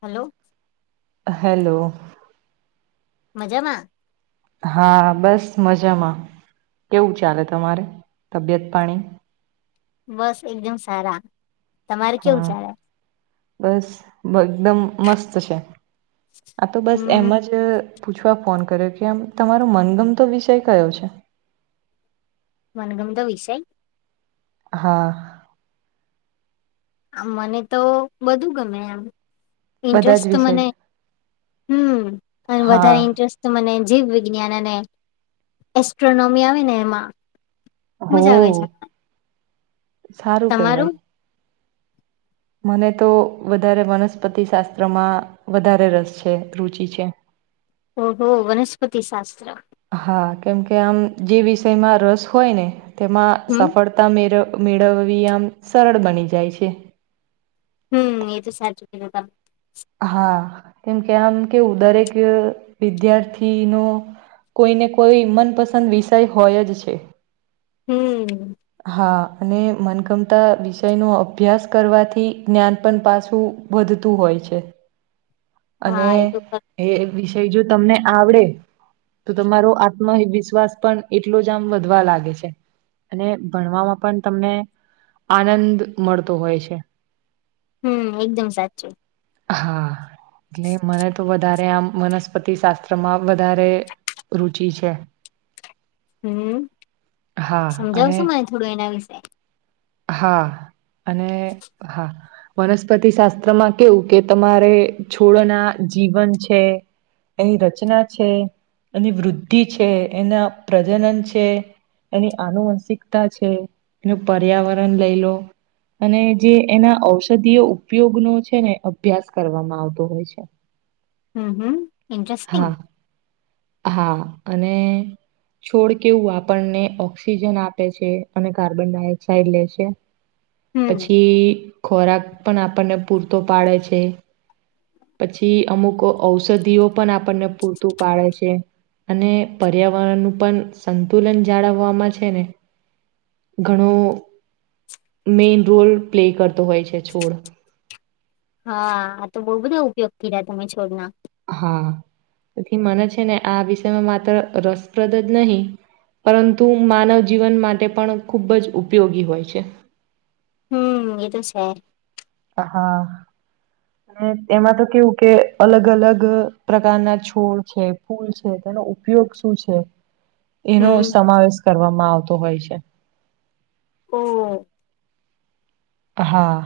Hello hello મજામાં હા બસ મજામાં કેવું ચાલે તમારે તબિયત પાણી બસ એકદમ સારા તમારે કેવું હા ચાલે બસ બ એકદમ મસ્ત છે આ તો બસ એમ હમ જ પૂછવા ફોન કર્યો કે આમ તમારો મનગમતો વિષય કયો છે મનગમ તો વિષય હા. આમ મને તો બધું ગમે એમ. બધા જ ઇન્ટરેસ્ટ તો વિષય મને હમ્મ પણ હા વધારે ઇન્ટરેસ્ટ મને જીવ વિજ્ઞાન અને એસ્ટ્રોનોમી આવે ને એમાં હો મજા આવે છે સારું તમારું કહેવાય. મને તો વધારે વનસ્પતિ શાસ્ત્રમાં વધારે રસ છે રુચિ છે. ઓહો વનસ્પતિશાસ્ત્ર! હા કેમકે આમ જે વિષયમાં રસ હોય ને તેમાં હમ સફળતા મેરવ મેળવવી આમ સરળ બની જાય છે. હમ્મ એ તો સાચું કીધ તમે. હા કેમ કે આમ કેવું દરેક વિદ્યાર્થીનો કોઈ ને કોઈ મનપસંદ વિષય હોય જ છે. હમ્મ. હા અને મનગમતા વિષય નો અભ્યાસ કરવાથી જ્ઞાન પણ પાછું વધતું હોય છે. અને હા એ તો ખરું. એ વિષય જો તમને આવડે તો તમારો આત્મવિશ્વાસ પણ એટલો જ આમ વધવા લાગે છે. અને ભણવામાં પણ તમને આનંદ મળતો હોય છે. હમ્મ એકદમ સાચું. હા એટલે મને તો વધારે આમ વનસ્પતિ શાસ્ત્રમાં વધારે રુચિ છે. હમ્મ હા અને સમજાવશો મને થોડું એના વિશે? હા અને હા વનસ્પતિ શાસ્ત્રમાં કેવું કે તમારે છોડના જીવન છે એની રચના છે એની વૃદ્ધિ છે એના પ્રજનન છે એની આનુવંશિકતા છે એનું પર્યાવરણ લઈ લો અને જે એના ઔષધીય ઉપયોગનો છે ને અભ્યાસ કરવામાં આવતો હોય છે. હમ્મ હમ્મ ઇન્ટરેસ્ટિંગ! હા હા અને છોડ કેવું આપણને ઓક્સિજન આપે છે અને કાર્બન ડાયોક્સાાઈડ લે છે. હમ પછી ખોરાક પણ આપણને પૂરતો પાડે છે. પછી અમુક ઔષધિઓ પણ આપણને પૂરતું પાડે છે. અને પર્યાવરણ નું પણ સંતુલન જાળવવામાં છે ને ઘણો મેઈન રોલ પ્લે કરતો હોય છે છોડ હા આ તો બઉુ બધા ઉપયોગ કર્યા તમે છોડના. હા પથી મને છે ને આ વિષયમાં માત્ર રસપ્રદ જ નહી પરંતુ માનવ જીવન માટે પણ ખૂબ જ ઉપયોગી હોય છે. હમ્મ એ તો છે. હા. અને એમાં તો કેવું કે અલગ અલગ પ્રકારના છોડ છે ફૂલ છે. એનો ઉપયોગ શું છે. એનો હમ સમાવેશ કરવામાં આવતો હોય છે. ઓ હા.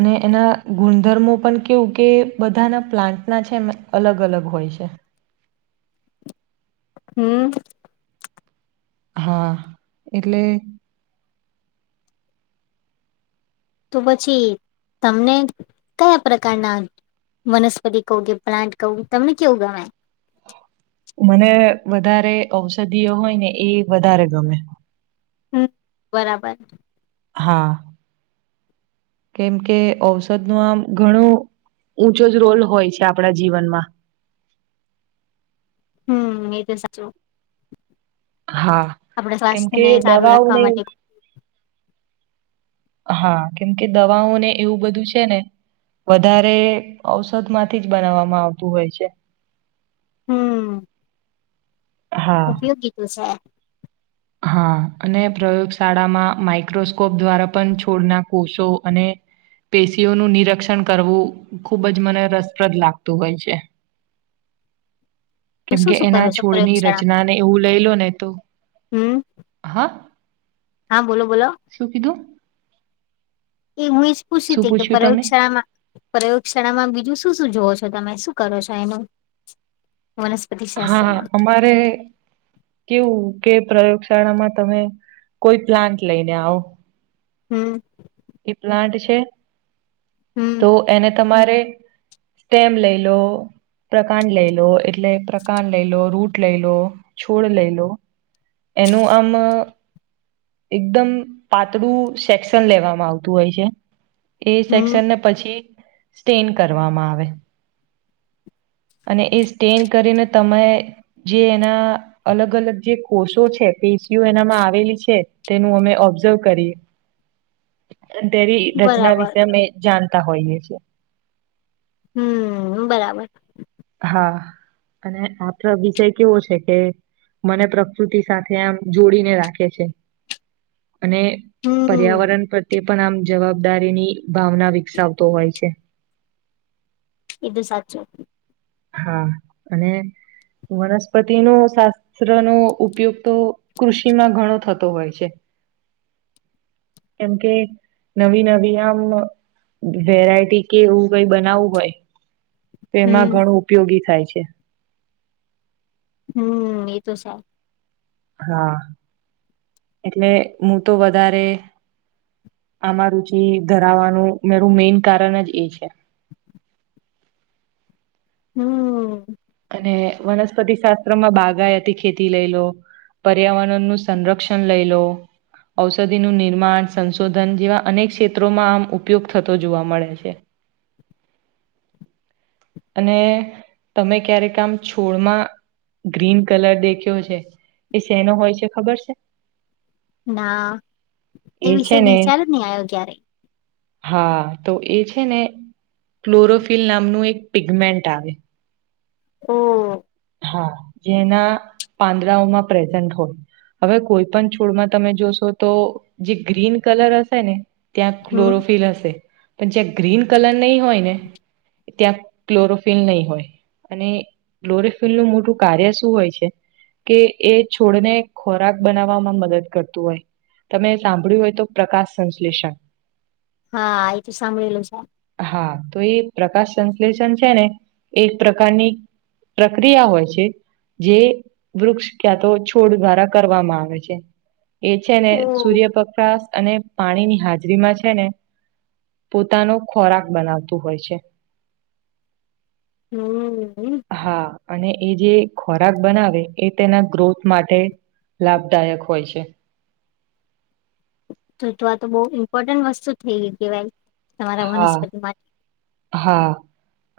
અને એના ગુણધર્મો પણ કેવું કે બધાના પ્લાન્ટના છે એમ અલગ અલગ હોય છે. [unintelligible] હમ્મ. હા એટલે તો પછી તમને કયા પ્રકારના. વનસ્પતિ કહો કે પ્લાન્ટ કહો તમને કેવું ગમે. હા. મને વધારે ઔષધિઓ હોય ને એ વધારે ગમે. હમ બરાબર. હા. કેમ કે ઔષધ નું આમ ઘણું. ઊંચો જ રોલ હોય છે આપણા જીવનમાં. હમ એ તો સાચું. હા આપણા કેમ કે સ્વાસ્થ્યને સારું દવાઓને રાખવા માટે હા કેમ કે દવાઓ ને એવું બધું છે ને. વધારે ઔષધ માંથી જ બનાવવામાં આવતું હોય છે. હમ હા, ઉપયોગી તોું છે. હા અને પ્રયોગશાળામાં માઈક્રોસ્કોપ દ્વારા પણ છોડના કોષો અને. પેશીઓનું નિરીક્ષણ કરવું ખૂબ જ મને રસપ્રદ લાગતું હોય છે. તો કેમ શું કે શું એના કરો છો છોડની પ્રયોગશાળા રચના ને એવું લઈ લો ને તો. હમ. હા હા બોલો બોલો. શું કીધું? એ હું એ જ પૂછી શું હતી કે પૂછ્યું તમે? પ્રયોગશાળામાં પ્રયોગશાળામાં બીજું શું શું જોવો છો. તમે શું કરો છો એનું. વનસ્પતિ હા શાસ્ત્રમાં અમારે કેવું. કે પ્રયોગશાળામાં તમે કોઈ પ્લાન્ટ લઈને આવો. હમ. એ પ્લાન્ટ છે હમ તો એને તમારે. સ્ટેમ લઈ લો. પ્રકાંડ લઈ લો એટલે પ્રકાંડ લઈ લો રૂટ લઈ લો છોડ લઈ લો. એનો આમ. એકદમ પાતળું સેક્શન લેવામાં આવતું હોય છે. એ હમ સેક્શનને પછી સ્ટેન કરવામાં આવે. અને એ સ્ટેન કરીને તમે જે એના અલગ અલગ જે કોષો છે. પસીયુ એનામાં આવેલી છે તેનું અમે ઓબ્ઝર્વ કરીએ. અ તેરી રચના બરાબર વિશે અમે જાણતા હોઈએ છીએ. હમ બરાબર. હા અને આપો વિષય કેવો છે કે. મને પ્રકૃતિ સાથે આમ જોડીને રાખે છે. અને હમ પર્યાવરણ પ્રત્યે. પણ આમ જવાબદારી ની ભાવના વિકસાવતો હોય છે. એધું સાચું. હા અને વનસ્પતિ નો શાસ્ત્ર નો ઉપયોગ તો. કૃષિમાં ઘણો થતો હોય છે. કેમ કે નવી નવી આમ. વેરાયટી કે એવું કઈ બનાવવું હોય. તેમાં હમ ઘણું ઉપયોગી થાય છે. હમ એ તો સારું. હા એટલે હું તો વધારે. આમાં રુચિ ધરાવાનું મેરું મેન કારણ જ એ છે. [inaudible] હમ. અનેને વનસ્પતિ શાસ્ત્ર માં બાગાય હતી ખેતી લઈ લો. પર્યાવરણનુંું સંરક્ષણ લઈ લો. ઔષધિનું નિર્માણ સંશોધન, જેવા અનેક ક્ષેત્રોમાં આમ ઉપયોગ થતો, જોવા મળે છે. અને તમે ક્યારેક, આમ છોડમાં. ગ્રીન કલર દેખ્યો છે, એ સેનો હોય છે, ખબર છે? ના, એ વિષ છે ને વિચાર નહી, આવ્યો ક્યારે. હા, તો એ છેને, ક્લોરોફિલ નામનું એક. પિગમેન્ટ આવે. ઓ. હા, જેના પાંદડાઓમાં પ્રેઝન્ટ હોય. હવે, કોઈ પણ છોડમા, તમે જોશો તો જે ગ્રીન કલર હશે ને. ત્યાં હમ ક્લોરોફિલ, હશે પણ જ્યાં ગ્રીન કલર નહી, હોય ને. ત્યાં ક્લોરોફિન નહીં, હોય અને ક્લોફ. ફીલનું મોટું કાર્ય, શું હોય છે? કે એ છોડને, ખોરાક બનાવવામાં મદદ કરતું હોય. તમે સાંભળ્યું હોય, તો પ્રકાશ સંશ્લેષણ. હા, એ તો સાંભળેલું છે. હા, તો એ પ્રકાશ સંશ્લેષણ છેને, એક પ્રકારની. પ્રક્રિયા હોય, છે. જે વૃક્ષ, ક્યાં તો છોડ દ્વારા કરવામાં આવે છે. એ છેને, ઓ સૂર્યપપશ અને પાણી ની હાજરીમાં છે ને. પોતાનો ખોરાક, બનાવતું હોય છે હા [unintelligible] અને એ જે ખોરાક બનાવે, એ તેના ગ્રોથ માટે લાભદાયક, હોય છે. જતવા, તો બહ ઇમ્પોર્ટન્ટ વસ્તુ થઈ, ગઈ કે ભાઈ. તમારા, હા વનસ્પતિ માટે હા.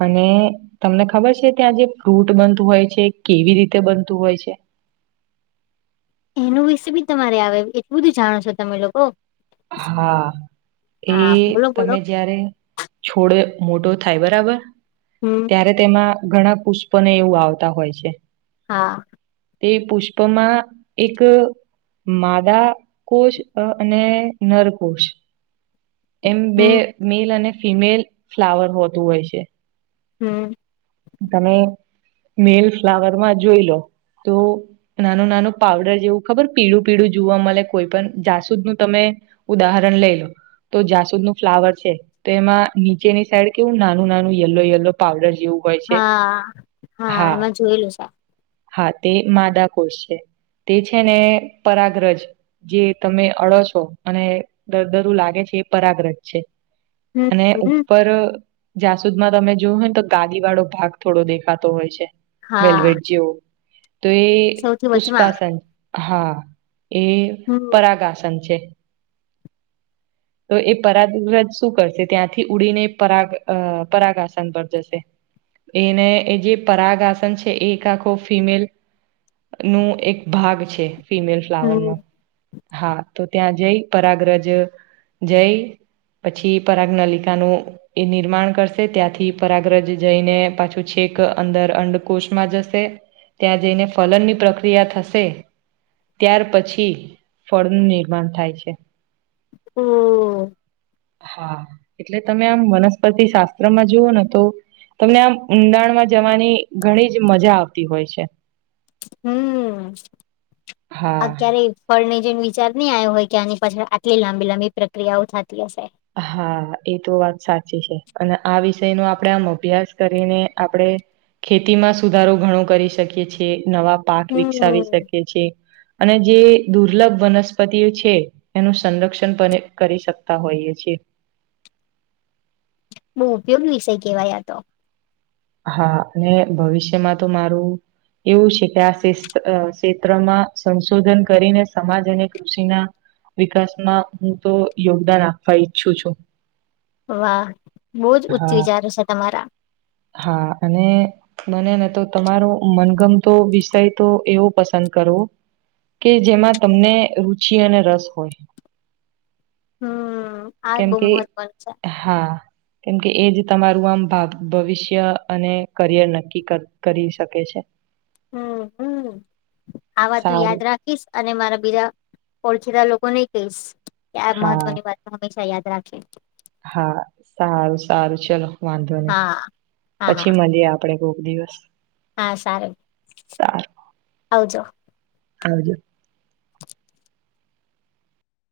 અને તમને ખબર છે, ત્યાં જે ફ્રૂટ બનતું હોય, છે કેવી રીતે બનતું હોય છે. [unintelligible] એનું વિશે બી, તમારે આવે એટલું બધું જાણો છો, તમે લોકો. હા, એ હા બોલો બોલો તમે જયારે છોડ મોટો થાય બરાબર, હમ ત્યારે તેમાં ઘણા પુષ્પને એવું આવતા હોય છે. હા. તે પુષ્પમાં એક માદા કોશ, અને નરકોશ એમ બે હમ મેલ અને ફિમેલ ફ્લાવર હોતું, હોય છે. હમ્મ. તમે મેલ ફ્લાવરમા જોઈ, લો. તો નાનું નાનું પાવડર, જેવું ખબર પીળું પીળું જોવા, મળે કોઈ પણ જાસૂદનું તમે ઉદાહરણ લઈ, લો તો જાસુદ નું ફ્લાવર છે, તો એમાં નીચેની સાઈડ કેવું નાનું, નાનું યલો, યલો પાવડર જેવું. હોય છે હા, હા એમાં જોયેલું છે. હા, તે માદા કોષ છે. તે છેને પરાગ્રજ, જે તમે અડો છો, અને દર દરું લાગે છે. પરાગ્રત છે, હમ અને હમ ઉપર જાસુદમા તમે જોયું હોયને, તો ગ વાળો ભાગ થોડો દેખાતો હોય છે, હા વેલવેટ જેવો તો એ સૌથી વચમાં પુષ્પાસન, હા એ હમ પરાગાસન છે તો એ પરાગ વિરાજ શું કરશે, ત્યાંથી ઉડીને પરાગ પરાગાસન પર જશે. એને એ જે પરાગાસન છે, એ એક આખો ફિમેલ નું એક ભાગ છે. ફિમેલ ફ્લાવરનો હમ હા, તો ત્યાં જય પરાગ્રજ જય પછી પરાગ નલિકાનું એ નિર્માણ કરશે ત્યાંથી પરાગ્રજ જઈને પાછું છે. એક અંદર અંડકોશમાં જશે ત્યાં જઈને ફલન ની પ્રક્રિયા થશે. ત્યાર પછી ફળનું નિર્માણ થાય છે. હમ. હા એટલે તમે આમ વનસ્પતિ શાસ્ત્ર માં જુઓ ને તો. તમને આમ ઉઊંડાણમાં જવાની ઘણી જ મજા આવતી હોય છે. હમ હા. અત્યારે ફર. વિચાર ની આવ્યો હોય કે આની પાછળ આટલી લાંબી લાંબી પ્રક્રિયાઓ થતી હશે. હા એ તો વાત સાચી છે અને આ વિષય નો આપણે આમ અભ્યાસ કરીને આપણેે. ખેતીમાં સુધારો ઘણો કરી શકીએી નવા પાક વિકસાવી હમ શકી છે. અને જે દુર્લભ વનસ્પતિઓ છે એનું સંરક્ષણ પણ કરી શકતા હોઈએ. છે. બું ઉપયોગ વિષય કેવાય તો. હા અને ભવિષ્યમાં તો મારું. એવું છે કે આ ક્ષેત્રમાં સંશોધન કરીને સમાજ અને કૃષિના. વિકાસમાં હું તો યોગદાન આપવા ઈચ્છું છું. વાહ બહુજ ઊચ્ચ હા વિચાર છે તમારા. હા અને મને ને તો તમારો મનગમતો વિષય તો એવો પસંદ. કે જેમાં તમને રુચિ અને રસ હોય. હમ આ કેમ બહુ કે મહત્વનું છે હા. કેમકે એજ તમારું આમ ભાગ. ભવિષ્ય અને કરિયર નક્કી કરી શકે છે. હ આ વાતું સારું યાદ રાખીશ અને મારા બીજા ઓળખીતા લોકો. ન કહીશ કે આ હા મહત્વની વાત હંમેશા યાદ રાખશે. હા સારું સારું ચલો વાંધો નહી હા હા હા પછી મળીએ આપડે. રોગ દિવસ. હા સારું આવવજો. હજ.